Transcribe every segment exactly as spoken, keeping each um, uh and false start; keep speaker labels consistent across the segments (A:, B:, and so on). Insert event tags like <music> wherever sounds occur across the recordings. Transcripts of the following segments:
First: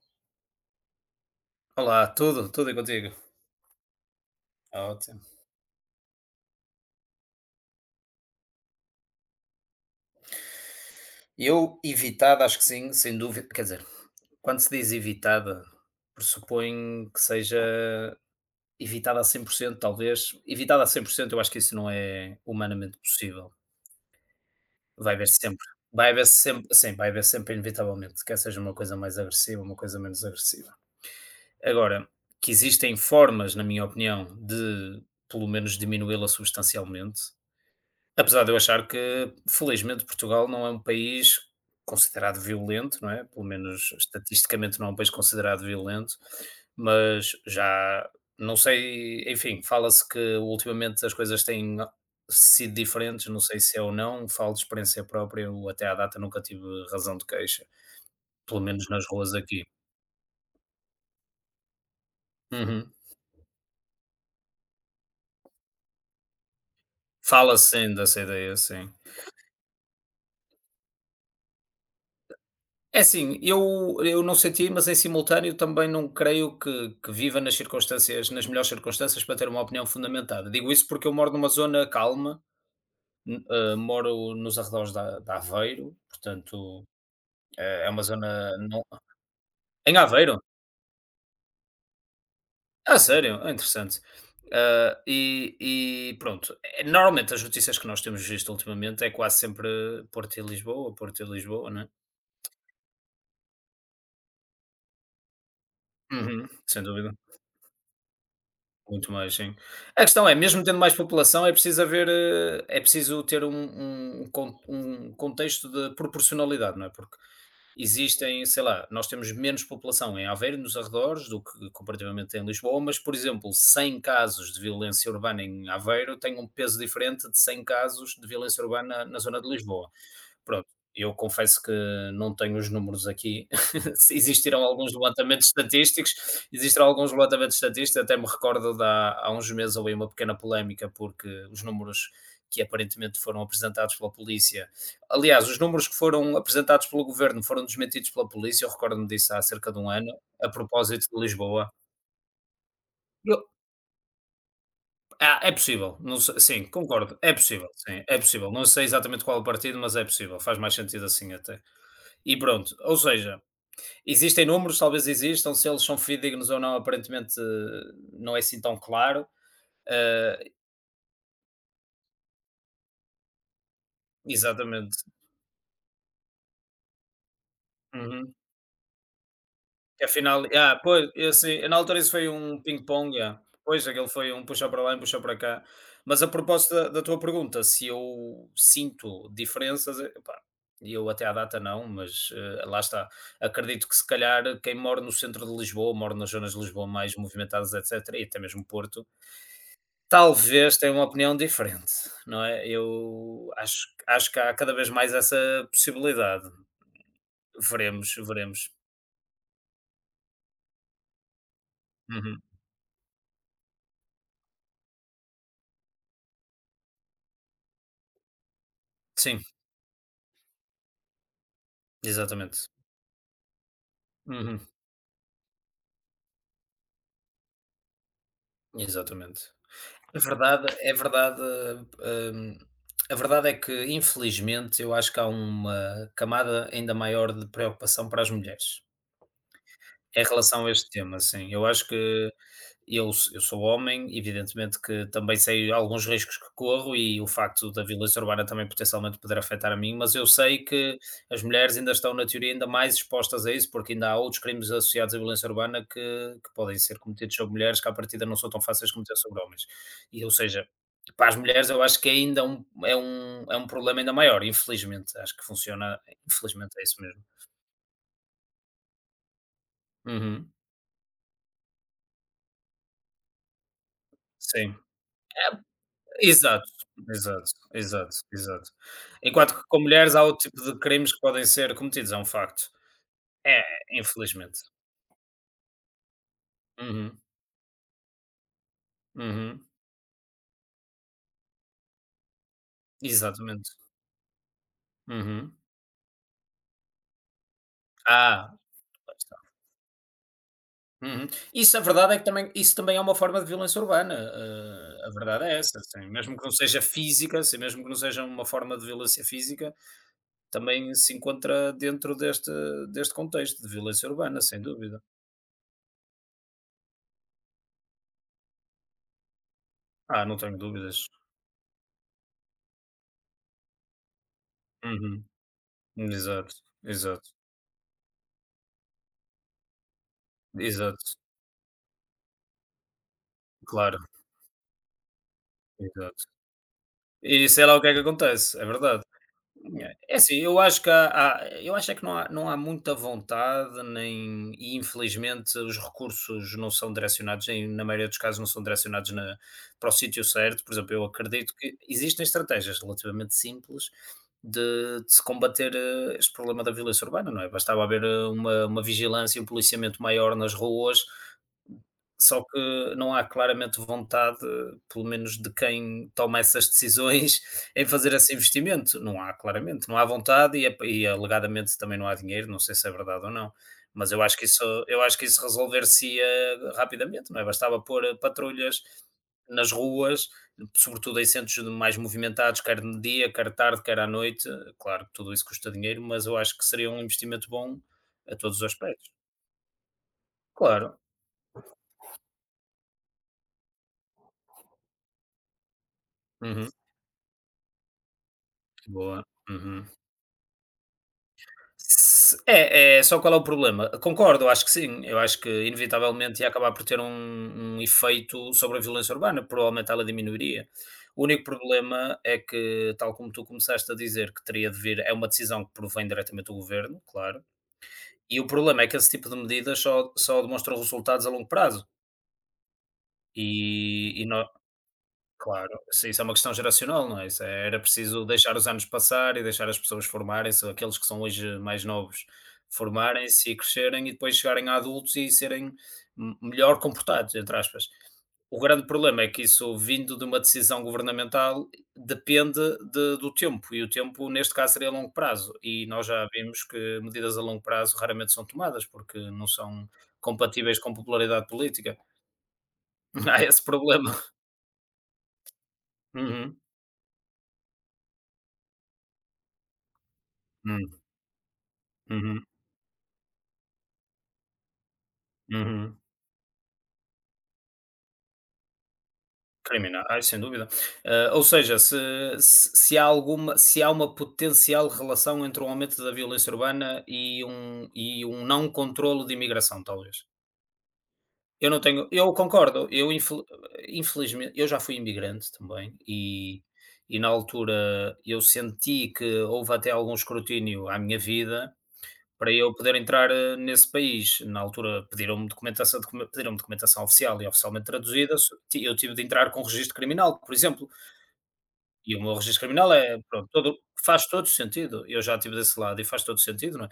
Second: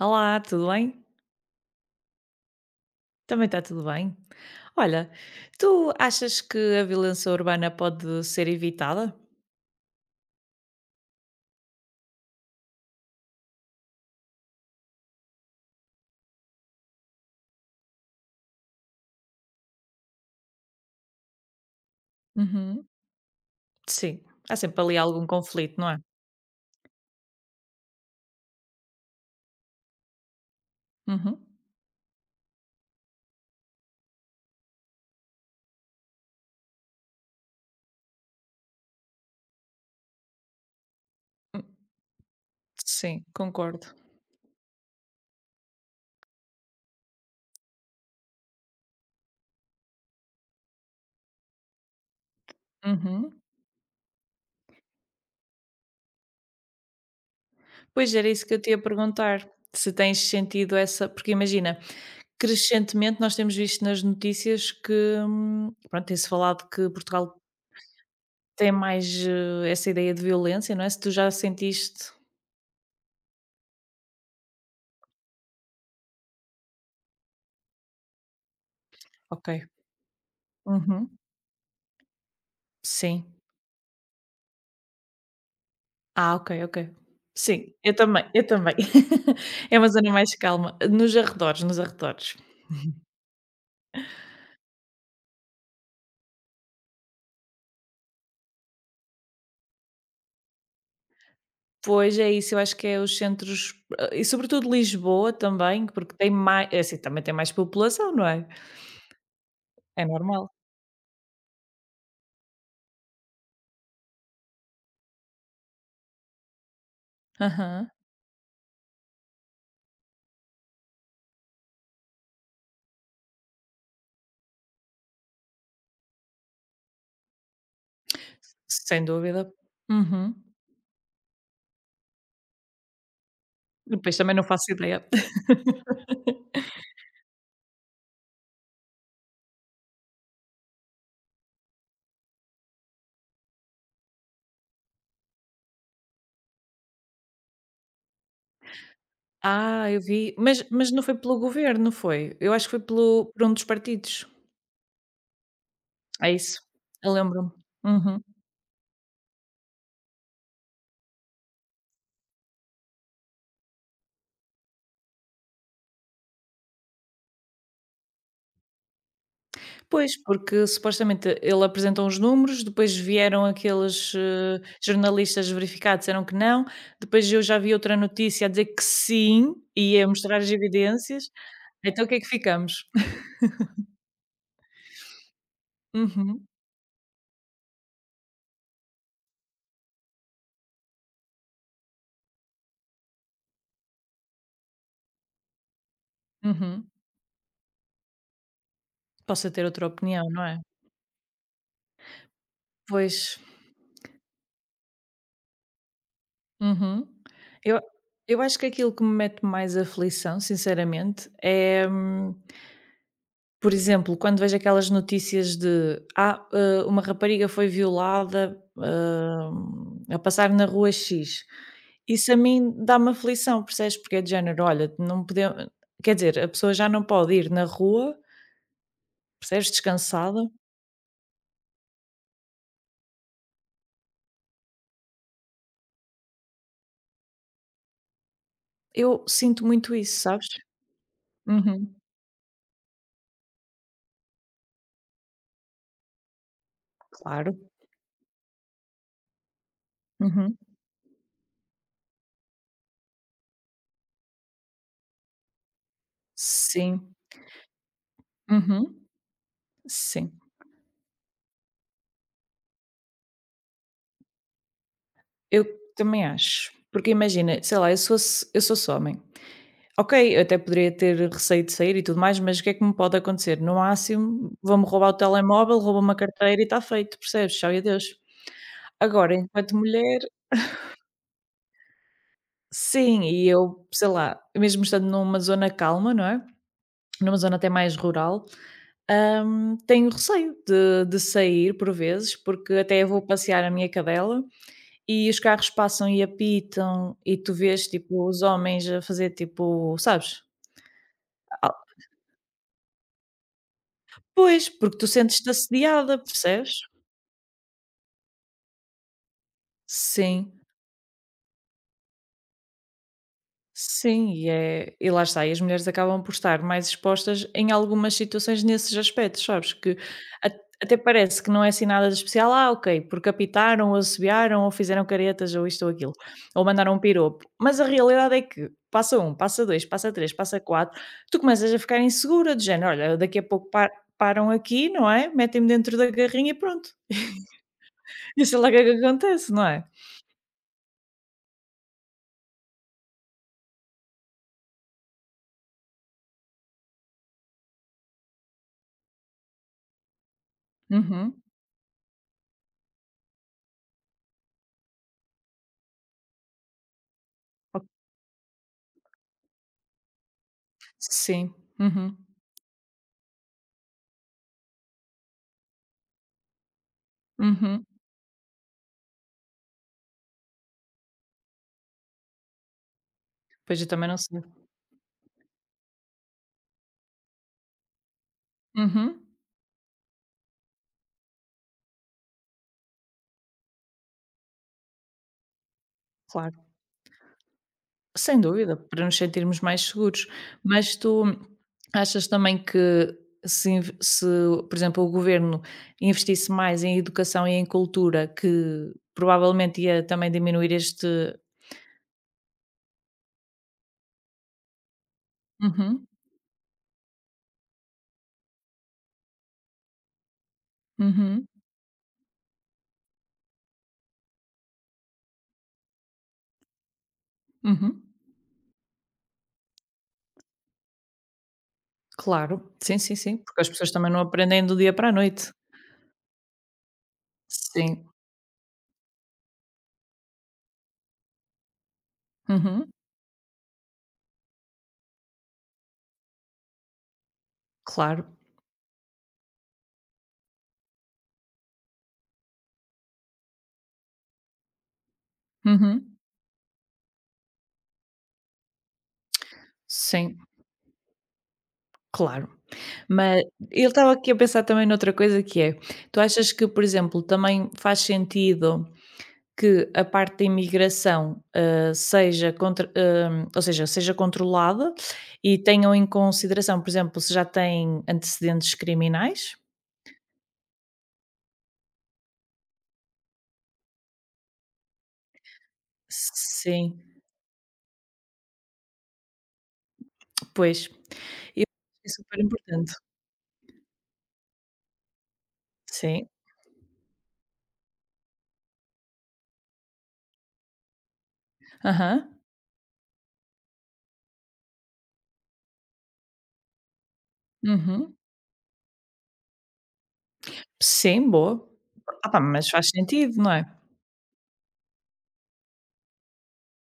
A: Olá, tudo bem?
B: Olá, tudo, tudo e contigo?
A: Também está tudo bem.
B: Tá
A: Olha,
B: ótimo.
A: tu achas que a violência urbana pode ser evitada?
B: Eu, evitada, acho que sim, sem dúvida. Quer dizer, quando se diz evitada, pressupõe que seja evitada a cem por cento. Talvez. Evitada a cem por cento, eu acho que isso não é
A: Uhum.
B: humanamente possível.
A: Sim, há sempre ali
B: Vai
A: algum
B: haver sempre.
A: conflito, não é?
B: Vai haver sempre, sim, vai haver sempre, inevitavelmente, quer seja uma coisa mais agressiva, uma coisa menos agressiva.
A: Uhum.
B: Agora, que existem formas, na minha opinião, de pelo menos diminuí-la substancialmente. Apesar de eu achar que, felizmente, Portugal não é um país
A: Hum.
B: considerado violento, não
A: Sim,
B: é? Pelo
A: concordo.
B: menos estatisticamente não é um país considerado violento, mas já não sei, enfim, fala-se que ultimamente as coisas têm sido diferentes,
A: Uhum.
B: não sei se é ou não, falo de experiência própria, eu até à data nunca tive razão de queixa,
A: Pois era isso que eu
B: pelo
A: te ia
B: menos nas ruas
A: perguntar.
B: aqui.
A: Se tens sentido essa. Porque imagina,
B: Uhum.
A: crescentemente nós temos visto nas notícias que. hum, Pronto, tem-se falado que Portugal
B: Fala-se ainda dessa ideia,
A: tem
B: sim.
A: mais eh, essa ideia de violência, não é? Se tu já sentiste.
B: É assim, eu, eu não senti, mas em simultâneo também não creio que, que viva nas circunstâncias, nas melhores circunstâncias para
A: Ok.
B: ter uma opinião fundamentada. Digo isso porque eu
A: Uhum.
B: moro numa zona calma,
A: Sim.
B: n- eh, moro nos arredores da, da Aveiro,
A: Ah, ok, ok.
B: portanto
A: Sim, <laughs>
B: eh, é
A: eu
B: uma
A: também, eu
B: zona
A: também.
B: não-
A: <laughs> É uma
B: em
A: zona mais
B: Aveiro.
A: calma, eh, nos arredores, nos arredores.
B: Ah, sério, é interessante. Ah, e, e pronto, eh, normalmente as notícias que nós temos visto ultimamente é quase sempre Porto e Lisboa, Porto e Lisboa, não é?
A: Pois é isso, eu acho que é os centros, eh, e sobretudo Lisboa também, porque tem
B: Uhum,
A: mais. É
B: sem
A: assim,
B: dúvida.
A: também tem mais população, não é?
B: Muito mais, sim. A
A: É
B: questão é,
A: normal.
B: mesmo tendo mais população, é preciso haver, eh, é preciso ter um um um con um contexto de proporcionalidade, não é, porque
A: Aham,
B: existem, sei lá, nós temos menos população em Aveiro nos arredores do que comparativamente em Lisboa, mas, por exemplo, cem casos de violência urbana em Aveiro têm um peso diferente de cem casos de violência urbana
A: sem
B: na zona de
A: dúvida.
B: Lisboa.
A: Uhum.
B: Pronto, eu confesso que não tenho os números aqui, <laughs> se
A: Depois também não
B: existiram
A: faço
B: alguns
A: ideia.
B: levantamentos estatísticos,
A: <laughs>
B: existiram alguns levantamentos estatísticos, até me recordo de há há uns meses houve uma pequena polémica, porque os números que aparentemente foram apresentados pela polícia, aliás, os números que foram apresentados pelo governo foram desmentidos pela polícia, eu recordo-me disso há cerca de
A: Ah,
B: um
A: eu
B: ano,
A: vi,
B: a
A: mas mas não
B: propósito
A: foi
B: de
A: pelo
B: Lisboa.
A: governo, foi? Eu acho que foi pelo
B: Eu
A: por um dos partidos.
B: ah, é possível, não
A: É
B: se
A: isso,
B: sim,
A: eu
B: concordo, é
A: lembro-me.
B: possível, sim, é
A: Uhum.
B: possível, não sei exatamente qual o partido, mas é possível, faz mais sentido assim até. E pronto, ou seja, existem números, talvez existam, se eles são fidedignos ou não, aparentemente eh, não é assim tão claro.
A: Pois,
B: Eh,
A: porque supostamente ele apresentou uns números, depois vieram aqueles, eh,
B: exatamente.
A: jornalistas verificar, disseram que não, depois eu já vi outra
B: Uhum.
A: notícia a dizer que sim, e
B: Que
A: a mostrar
B: afinal,
A: as
B: ah, pois,
A: evidências,
B: eu assim, na altura
A: então o
B: isso
A: que é que
B: foi um
A: ficamos?
B: ping-pong,
A: <laughs>
B: yeah. Pois, aquele foi um puxar para lá e um puxar para cá. Mas a
A: Uhum,
B: propósito da, da tua pergunta, se eu sinto diferenças, epá, eu até à data não, mas eh, lá está. Acredito que se calhar quem mora no centro de Lisboa, mora nas zonas de Lisboa
A: uhum.
B: mais movimentadas, etcétera, e até mesmo Porto,
A: Possa ter outra opinião, não é?
B: talvez tenha uma opinião diferente, não é?
A: Pois,
B: Eu acho acho que há cada vez mais essa possibilidade.
A: uhum. Eu
B: Veremos,
A: eu acho
B: veremos.
A: que aquilo que me mete mais aflição, sinceramente, é. hum,
B: Uhum.
A: Por exemplo, quando vejo aquelas notícias de: "Ah, hã, uma rapariga foi violada,
B: Sim,
A: hã, a passar na rua X", isso a
B: exatamente.
A: mim dá-me aflição, percebes? Porque é do
B: Uhum.
A: género: "Olha, não podemos, quer dizer, a pessoa já não pode ir na rua,
B: Exatamente.
A: percebes,
B: A
A: descansada."
B: verdade é verdade, hum, a verdade é que infelizmente eu acho que há uma camada ainda maior de preocupação para as mulheres.
A: Eu sinto muito isso,
B: Em
A: sabes?
B: relação a este tema, sim. Eu acho
A: Uhum,
B: que eu s eu sou homem, evidentemente que também sei alguns riscos que corro e o
A: claro.
B: facto da violência urbana também potencialmente poder afetar a mim, mas eu
A: Uhum.
B: sei que as mulheres ainda estão, na teoria, ainda mais expostas a isso, porque ainda há outros crimes associados à violência urbana que que podem ser
A: Sim.
B: cometidos sobre mulheres que à partida não são tão fáceis de
A: Uhum.
B: cometer sobre homens. E, ou
A: Sim.
B: seja, para as mulheres eu acho que ainda é um é um é um problema ainda maior, infelizmente. Acho que
A: Eu
B: funciona,
A: também acho.
B: infelizmente é isso
A: Porque
B: mesmo.
A: imagina, sei lá, eu sou eu sou só homem. Ok, eu
B: Uhum,
A: até poderia ter receio de sair e tudo mais, mas o que é que me pode acontecer? No máximo,
B: sim.
A: vão-me roubar o telemóvel, roubam-me a carteira e
B: Exato,
A: está feito,
B: exato,
A: percebes? Tchau e adeus.
B: exato, exato.
A: Agora,
B: Enquanto que
A: enquanto
B: com mulheres
A: mulher,
B: há outro tipo de crimes que podem ser cometidos, é um facto.
A: sim, e
B: É,
A: eu, sei lá,
B: infelizmente.
A: mesmo estando numa zona calma, não é?
B: Uhum,
A: Numa zona até mais rural,
B: uhum,
A: hum, tenho receio de, de sair por vezes, porque até eu vou passear a
B: exatamente.
A: minha cadela e os
B: Uhum.
A: carros passam e apitam e tu vês, tipo, os
B: Ah,
A: homens a
B: lá
A: fazer,
B: está.
A: tipo, sabes?
B: Uhum.
A: Ah,
B: Isso a verdade é que também isso também é uma forma de violência urbana,
A: pois, porque tu
B: eh, a verdade
A: sentes-te
B: é essa, assim,
A: assediada,
B: mesmo que não
A: percebes?
B: seja física, assim, mesmo que não seja uma forma de violência física,
A: Sim,
B: também se encontra dentro deste deste contexto de violência
A: sim,
B: urbana,
A: e
B: sem
A: é
B: dúvida.
A: e lá está, e as mulheres acabam por estar mais expostas em algumas situações nesses aspectos, sabes, que
B: Ah, não
A: a
B: tenho
A: até
B: dúvidas.
A: parece que não é assim nada de especial, ah, ok, porque apitaram ou assobiaram ou fizeram
B: Uhum.
A: caretas ou isto ou aquilo,
B: Exato,
A: ou mandaram um
B: exato.
A: piropo, mas a realidade é que passa um, passa dois, passa três, passa quatro,
B: Exato,
A: tu começas a ficar insegura do género: "Olha, daqui a pouco pa
B: claro,
A: param aqui, não é, metem-me dentro da
B: exato.
A: garrinha e pronto",
B: E sei lá o que é que
A: <laughs> e sei
B: acontece, é
A: lá o que é que
B: verdade.
A: acontece, não é?
B: É é assim, eu acho que há, há- eu acho é que não há, não há muita vontade, nem, e infelizmente os recursos não são direcionados, nem, na maioria dos casos não são direcionados na- para o sítio certo. Por exemplo, eu
A: Uhum,
B: acredito que existem estratégias relativamente simples de, de se combater, eh, este problema da violência urbana, não é? Bastava
A: ok,
B: haver eh, uma, uma vigilância e um policiamento maior nas ruas.
A: sim, uhum,
B: Só que não há claramente vontade, pelo menos de quem toma essas decisões, <laughs>
A: uhum.
B: em fazer esse investimento. Não há claramente, não há vontade e, ap- e alegadamente também não há dinheiro, não sei se é verdade ou não.
A: Pois, eu também
B: Mas
A: não
B: eu acho
A: sei.
B: que isso, eu acho que isso resolver-se-ia rapidamente, não é? Bastava pôr eh, patrulhas
A: Uhum,
B: nas ruas, sobretudo em centros mais movimentados, quer de dia, quer tarde, quer à noite. Claro que tudo isso custa dinheiro, mas eu acho que
A: claro.
B: seria um investimento bom a
A: Sem
B: todos os
A: dúvida, para
B: aspectos.
A: nos sentirmos mais seguros. Mas
B: Claro.
A: tu achas também que se inv se, por exemplo, o governo investisse
B: Uhum.
A: mais em educação e em cultura, que
B: Boa.
A: provavelmente
B: Uhum.
A: ia também diminuir este.
B: S é, é só qual é o problema. Concordo, acho que sim. Eu acho que
A: Uhum,
B: inevitavelmente ia acabar por ter um um efeito sobre a violência urbana, provavelmente ela diminuiria. O único
A: uhum,
B: problema é que, tal como tu começaste a dizer, que teria de vir é uma decisão que provém diretamente do governo, claro,
A: uhum.
B: e o problema é que esse tipo de medidas só só demonstram resultados a longo prazo,
A: Claro, sim, sim, sim, porque as pessoas também
B: e
A: não
B: e nó
A: aprendem do dia para a noite.
B: claro, se isso é uma questão geracional, não é? Isso é era
A: Sim.
B: preciso deixar os anos passar e deixar as pessoas formarem-se, aqueles que são hoje mais novos,
A: Uhum,
B: formarem-se e crescerem e depois chegarem a adultos e serem m- melhor comportados, entre aspas.
A: claro.
B: O grande problema é que isso, vindo de uma decisão governamental, depende de- do tempo, e o tempo, neste caso, seria a longo prazo. E nós
A: Uhum,
B: já vimos que medidas a longo prazo raramente são tomadas, porque não são
A: sim.
B: compatíveis com popularidade política.
A: Claro,
B: <laughs>
A: mas
B: Há esse
A: eu estava
B: problema.
A: aqui a pensar também noutra coisa que é, tu achas
B: Uhum,
A: que, por exemplo, também faz sentido que a parte da
B: uhum,
A: imigração, hã,
B: uhum.
A: seja contra hã, ou seja, seja controlada e tenham
B: Uhum.
A: em consideração, por exemplo, se já têm antecedentes criminais?
B: Criminais, sem dúvida. Ah, ou seja, se se se há alguma se há uma potencial relação entre o aumento da violência urbana
A: Sim,
B: e um e um não controlo de imigração, talvez.
A: pois, eu
B: Eu não
A: acho que
B: tenho
A: é
B: eu
A: super
B: concordo,
A: importante.
B: eu infeli infelizmente eu já fui imigrante também
A: Sim,
B: e e na altura eu senti que houve até algum escrutínio à minha vida,
A: aham,
B: para eu poder entrar, eh, nesse país. Na altura pediram-me documentação, docu pediram-me documentação oficial e oficialmente
A: uhum,
B: traduzida, so ti eu tive de entrar com um registro criminal, por exemplo.
A: sim, boa.
B: E o
A: Ah
B: meu
A: pá,
B: registro
A: mas faz
B: criminal é,
A: sentido,
B: pronto,
A: não é?
B: todo faz todo sentido, eu já estive desse lado e faz todo sentido, não é?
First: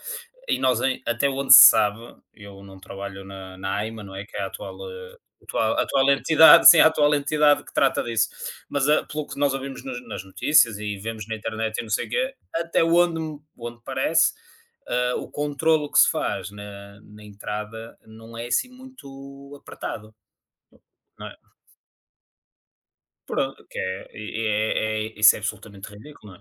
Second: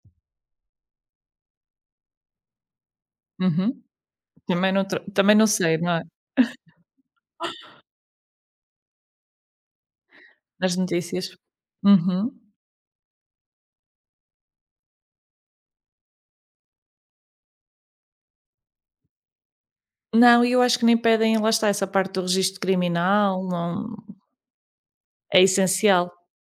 B: E nós em até onde se sabe, eu não trabalho na na
A: Uhum,
B: AIMA, não é, que é a
A: também
B: atual,
A: não tra
B: eh,
A: também não sei,
B: atual
A: não é?
B: atual entidade, <laughs> sim, a atual entidade que trata disso, mas, ah, pelo que nós ouvimos nas nas
A: Nas
B: notícias e
A: notícias.
B: vemos na internet e não sei o
A: Uhum.
B: quê, até onde me onde parece, ah, o controlo que se faz na na entrada não é assim muito apertado,
A: Não, e eu acho que nem
B: não é?
A: pedem, lá está, essa parte do registro criminal,
B: Pronto, que
A: não
B: é é é é, isso é
A: é
B: absolutamente
A: essencial.
B: ridículo, não é?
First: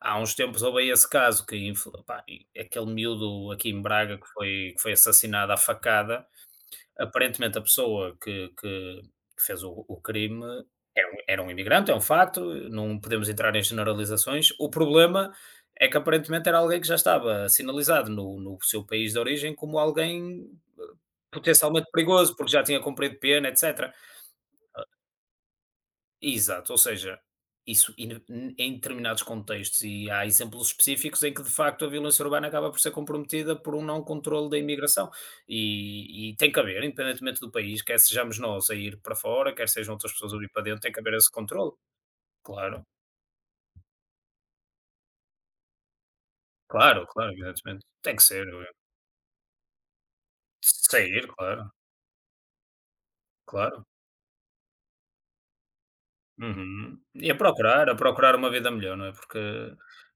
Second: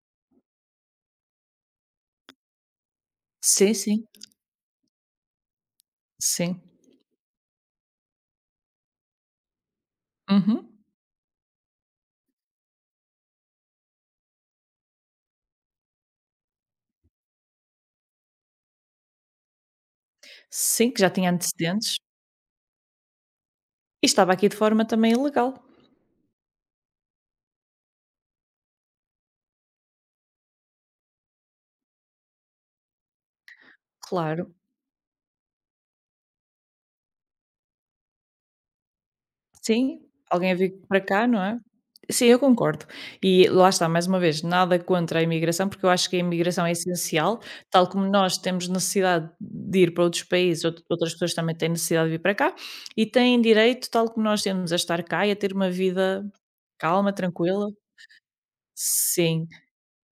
B: Há uns tempos houve aí esse caso que inf pá, e aquele miúdo aqui
A: Sim,
B: em
A: sim,
B: Braga que foi que foi assassinado à facada,
A: sim.
B: aparentemente a pessoa que que que fez o o crime
A: Uhum.
B: era um era um imigrante, é um facto, não podemos entrar em generalizações. O problema é que aparentemente era alguém que já estava sinalizado no no seu país de origem como alguém, eh,
A: Sim, que já tinha
B: potencialmente
A: antecedentes
B: perigoso, porque já tinha cumprido pena, etcétera.
A: e estava aqui de forma também ilegal,
B: Exato, ou seja, isso in- em determinados contextos, e há exemplos específicos em que de facto a violência urbana acaba por ser comprometida por um não controle
A: claro.
B: da imigração. E, e tem que haver, independentemente do país, quer sejamos nós a ir para fora, quer sejam
A: Sim,
B: outras pessoas a vir
A: alguém a
B: para
A: vir
B: dentro, tem
A: para
B: que haver
A: cá,
B: esse
A: não é?
B: controle.
A: Sim, eu
B: Claro,
A: concordo. E lá está, mais uma vez, nada contra a imigração, porque eu acho que a imigração é
B: claro, claro,
A: essencial,
B: evidentemente.
A: tal como
B: Tem que
A: nós
B: ser,
A: temos
B: eh,
A: necessidade de ir para outros países, out- outras
B: sair,
A: pessoas também têm
B: claro,
A: necessidade de vir para cá e têm
B: claro.
A: direito, tal como nós temos, a estar cá e a ter uma vida
B: Uhum.
A: calma,
B: E a
A: tranquila.
B: procurar, a procurar uma vida melhor, não é? Porque
A: Sim,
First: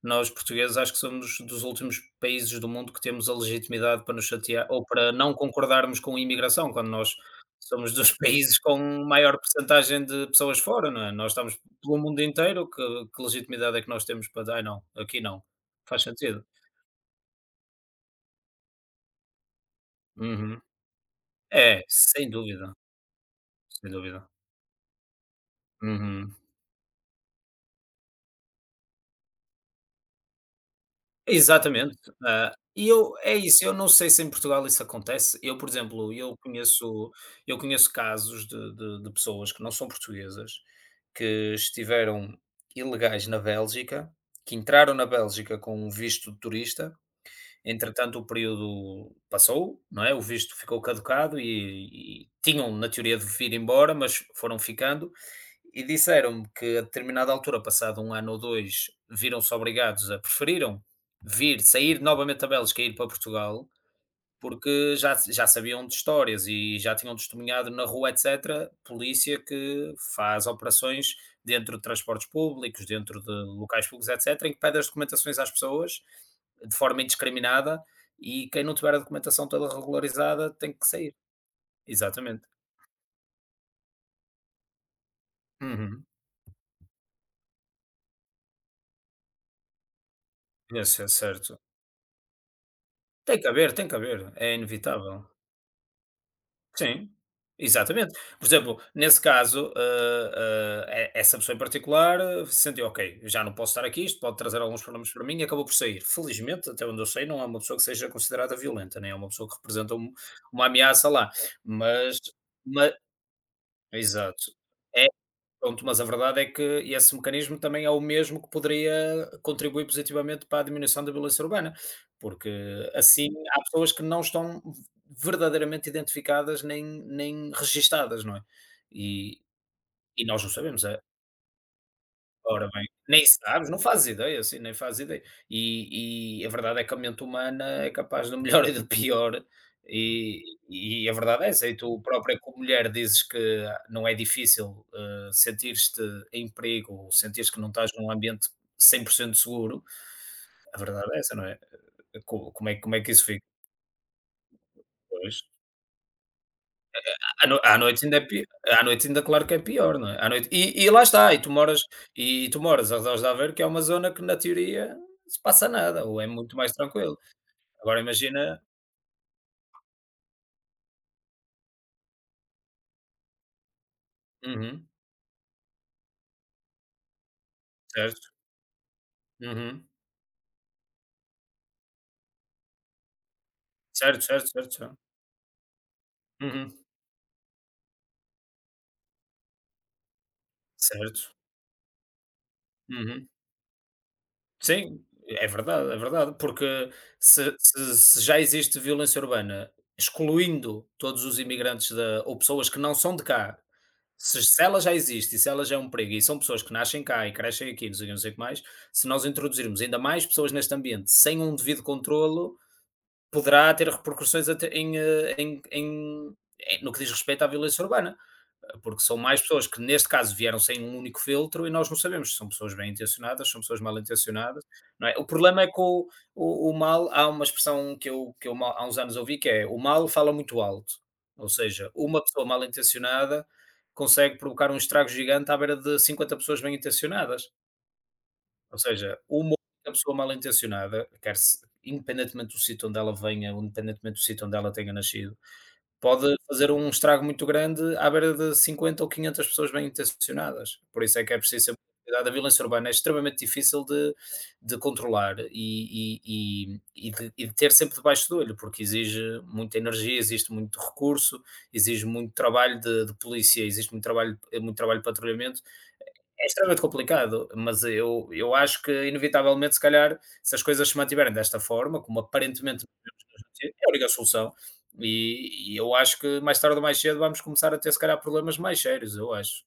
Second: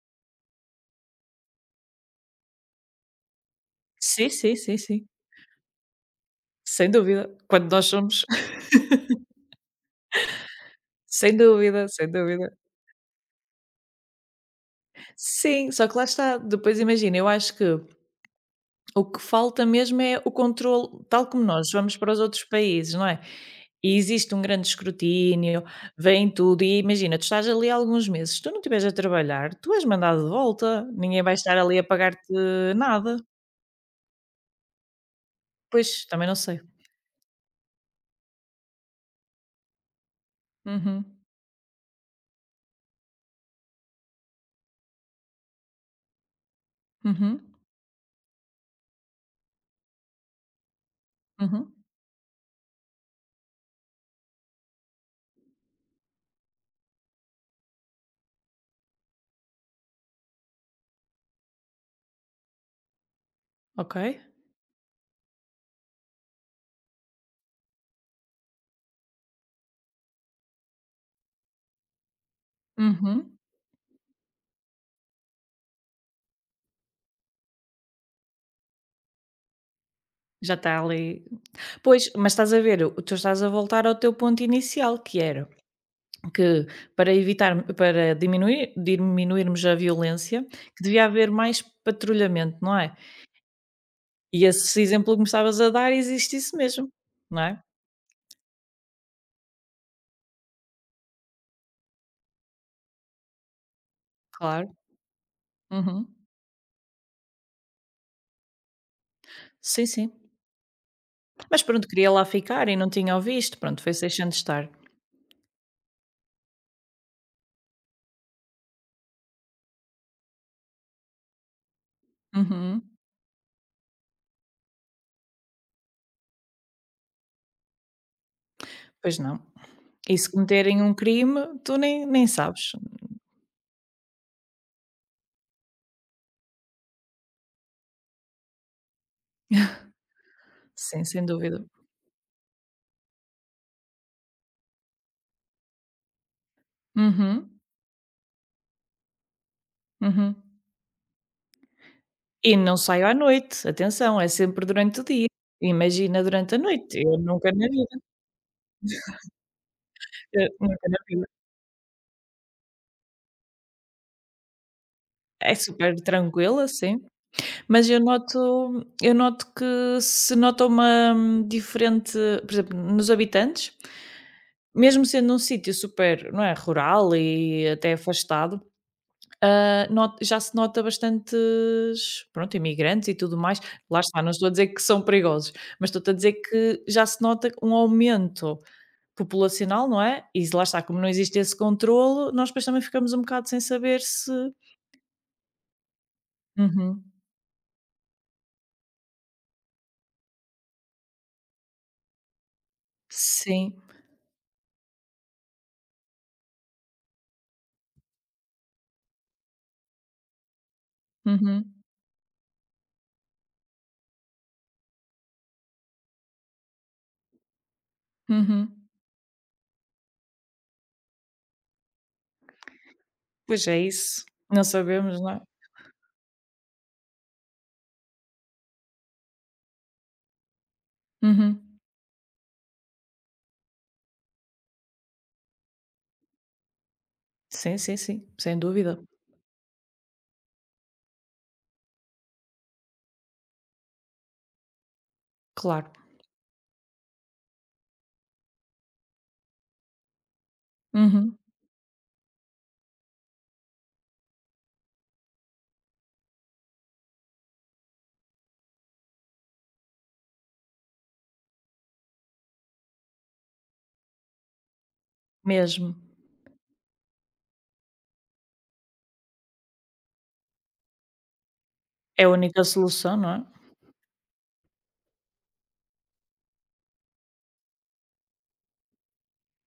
B: nós portugueses acho que somos dos últimos países do mundo que temos a legitimidade para nos
A: sim, sim,
B: chatear
A: sim,
B: ou
A: sim.
B: para não concordarmos com a imigração,
A: Sem
B: quando nós
A: dúvida. Quando nós
B: somos dos <laughs>
A: somos. <laughs>
B: países com maior percentagem de pessoas fora, não é? Nós
A: Sem
B: estamos
A: dúvida,
B: pelo
A: sem
B: mundo
A: dúvida.
B: inteiro, que, que legitimidade é que nós temos para dar? "Ai, não, aqui não."
A: Sim, só que lá
B: Faz
A: está.
B: sentido.
A: Depois imagina, eu acho que o que falta mesmo é o
B: Uhum.
A: controle, tal como nós
B: É,
A: vamos para os
B: sem
A: outros
B: dúvida,
A: países, não é?
B: sem
A: E
B: dúvida.
A: existe um grande escrutínio, vem
B: Uhum.
A: tudo e imagina, tu estás ali alguns meses, se tu não estiveres a trabalhar, tu és mandado de volta, ninguém vai estar ali a
B: Exatamente,
A: pagar-te
B: ah, e eu
A: nada.
B: é isso, eu não sei se em Portugal isso acontece. Eu, por
A: Pois,
B: exemplo,
A: também não
B: eu
A: sei.
B: conheço eu conheço casos de de de pessoas que não são portuguesas,
A: Uhum,
B: que estiveram ilegais na Bélgica, que entraram na Bélgica com um visto de turista.
A: uhum,
B: Entretanto o período passou, não é, o visto ficou caducado
A: uhum,
B: e e tinham na teoria de vir embora, mas foram ficando, e disseram-me que a determinada altura, passado um ano ou dois, viram-se obrigados a preferiram vir, sair novamente da Bélgica e ir para Portugal,
A: ok.
B: porque já já sabiam de histórias e já tinham testemunhado na rua, etcétera, polícia que faz operações dentro de transportes públicos, dentro de
A: Uhum.
B: locais públicos, etcétera, em que pede as documentações às pessoas de forma indiscriminada, e quem não tiver a documentação toda regularizada
A: Já está
B: tem que sair.
A: ali. Pois, mas
B: Exatamente.
A: estás a ver, o, tu estás a voltar ao teu ponto inicial, que era
B: Uhum.
A: que para evitar para diminuir diminuirmos a violência, que
B: Ia
A: devia
B: ser
A: haver mais
B: certo.
A: patrulhamento, não é?
B: Tem que haver, tem que haver,
A: E
B: é
A: esse exemplo
B: inevitável.
A: que me estavas a dar existe isso mesmo,
B: Sim,
A: não é?
B: exatamente. Por exemplo, nesse caso, eh, eh, e essa pessoa em particular, eh, sentiu: "Ok, eu já não posso estar aqui, isto pode trazer
A: Claro.
B: alguns problemas para mim", e acabou por sair.
A: Uhum.
B: Felizmente, até onde eu sei, não é uma pessoa que seja considerada violenta, nem é uma pessoa que
A: Sim,
B: representa um
A: sim.
B: uma ameaça lá,
A: Mas pronto, queria
B: mas
A: lá ficar e não
B: ma
A: tinha o visto, pronto, foi-se deixando
B: exato.
A: estar.
B: É. Pronto, mas a verdade é que esse mecanismo também é o mesmo que poderia contribuir positivamente para a diminuição da violência urbana, porque
A: Uhum.
B: assim há pessoas que não estão verdadeiramente identificadas, nem nem registadas, não é?
A: Pois não.
B: E
A: E
B: e
A: se
B: nós não
A: cometerem
B: sabemos.
A: um
B: É,
A: crime, tu nem nem
B: ora
A: sabes.
B: bem, nem sabes, não fazes ideia, assim, nem fazes ideia. E e a verdade é que a mente humana é capaz do melhor <laughs> e do pior, e
A: Sim,
B: e a
A: sem
B: verdade é
A: dúvida.
B: essa. E tu própria como mulher dizes que não é difícil, eh, sentir-te em perigo ou sentires
A: Uhum,
B: que não estás num ambiente cem por cento seguro,
A: uhum.
B: a verdade é essa, não é? Eh, Co
A: E
B: como é
A: não
B: como é
A: saio
B: que
A: à
B: isso fica
A: noite, atenção, é sempre durante o dia.
B: depois?
A: Imagina durante a noite, eu
B: À
A: nunca
B: no
A: na
B: à
A: vida,
B: noite ainda é pi à noite ainda, claro que é pior, não é? À
A: eu
B: noite, e
A: nunca
B: e
A: na
B: lá
A: vida.
B: está, e tu moras e tu moras aos arredores de Aveiro, que é uma zona que na teoria não se
A: É
B: passa
A: super
B: nada, ou é muito
A: tranquila,
B: mais
A: sim,
B: tranquilo.
A: mas eu
B: Agora imagina.
A: noto eu noto que se nota uma, hum, diferente, por exemplo, nos habitantes,
B: Uhum,
A: mesmo sendo um sítio super, não é, rural e até
B: certo,
A: afastado, hã,
B: uhum,
A: not já se nota bastantes, pronto, imigrantes e tudo mais. Lá está,
B: certo,
A: não estou
B: certo,
A: a dizer
B: certo,
A: que
B: certo.
A: são perigosos, mas estou a dizer
B: Uhum,
A: que já se nota um aumento populacional, não é, e lá está, como não
B: certo,
A: existe esse controlo, nós depois também ficamos um
B: uhum.
A: bocado sem saber se.
B: Sim, é verdade, é verdade, porque
A: Uhum,
B: se se se já existe violência urbana, excluindo todos os imigrantes da ou pessoas que não são de cá,
A: sim,
B: se se ela já existe e se ela já é um perigo e são pessoas que nascem cá e crescem aqui, não sei o quê, não sei o que mais, se nós introduzirmos ainda mais pessoas neste ambiente sem um
A: uhum.
B: devido controlo, poderá ter repercussões até em, eh, em em em no que diz respeito à violência urbana,
A: Uhum.
B: porque são mais pessoas que, neste caso, vieram sem um único filtro e nós não sabemos se são pessoas bem intencionadas, se são
A: Pois é
B: pessoas mal
A: isso. Não
B: intencionadas, não é?
A: sabemos,
B: O
A: não é?
B: problema é que o, o, o mal, há uma expressão que eu, que eu mal- há uns anos ouvi, que é: o mal fala muito alto, ou
A: Uhum.
B: seja, uma pessoa mal intencionada consegue provocar um estrago gigante à beira de cinquenta pessoas bem intencionadas.
A: Sim, sim, sim, sem
B: Ou
A: dúvida,
B: seja, uma única pessoa mal intencionada, quer se independentemente do sítio onde ela venha, independentemente do sítio onde ela tenha nascido,
A: claro.
B: pode fazer um estrago muito grande à beira de cinquenta ou quinhentas pessoas bem intencionadas. Por isso é que
A: Uhum.
B: é preciso sempre cuidado. A violência urbana é extremamente difícil de de controlar e e e e de e de ter sempre debaixo do olho, porque exige muita energia, existe muito recurso, exige muito trabalho de de polícia, existe muito trabalho muito trabalho de patrulhamento.
A: Mesmo.
B: É extremamente complicado, mas eu eu acho que inevitavelmente, se calhar, se as coisas se mantiverem desta forma, como
A: É a única
B: aparentemente.
A: solução, não é?
B: Sim, é a única solução. E e eu acho que mais tarde ou mais cedo vamos começar a ter, se calhar, problemas mais sérios, eu acho.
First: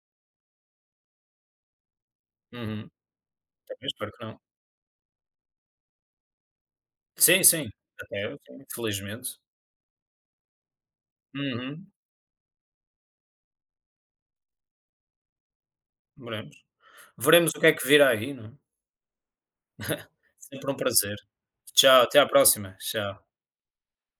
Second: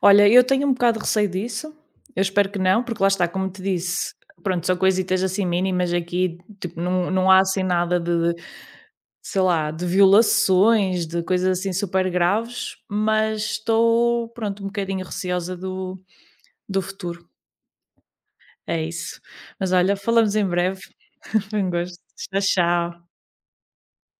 A: Olha, eu tenho um bocado de receio disso, eu espero que não,
B: Uhum.
A: porque lá está, como te
B: Também espero
A: disse,
B: que não.
A: pronto, são coisitas assim mínimas aqui, tipo, não, não há
B: Sim,
A: assim
B: sim,
A: nada de,
B: até
A: de,
B: sim, felizmente.
A: sei lá, de violações, de coisas assim
B: Uhum.
A: super graves, mas estou, pronto, um bocadinho receosa do,
B: Veremos.
A: do futuro.
B: Veremos o que é que virá aí, não é?
A: É isso. Mas olha,
B: <laughs>
A: falamos em
B: Sempre um
A: breve.
B: prazer.
A: <laughs> Foi um gosto.
B: Tchau, até à
A: Tchau,
B: próxima.
A: tchau.
B: Tchau.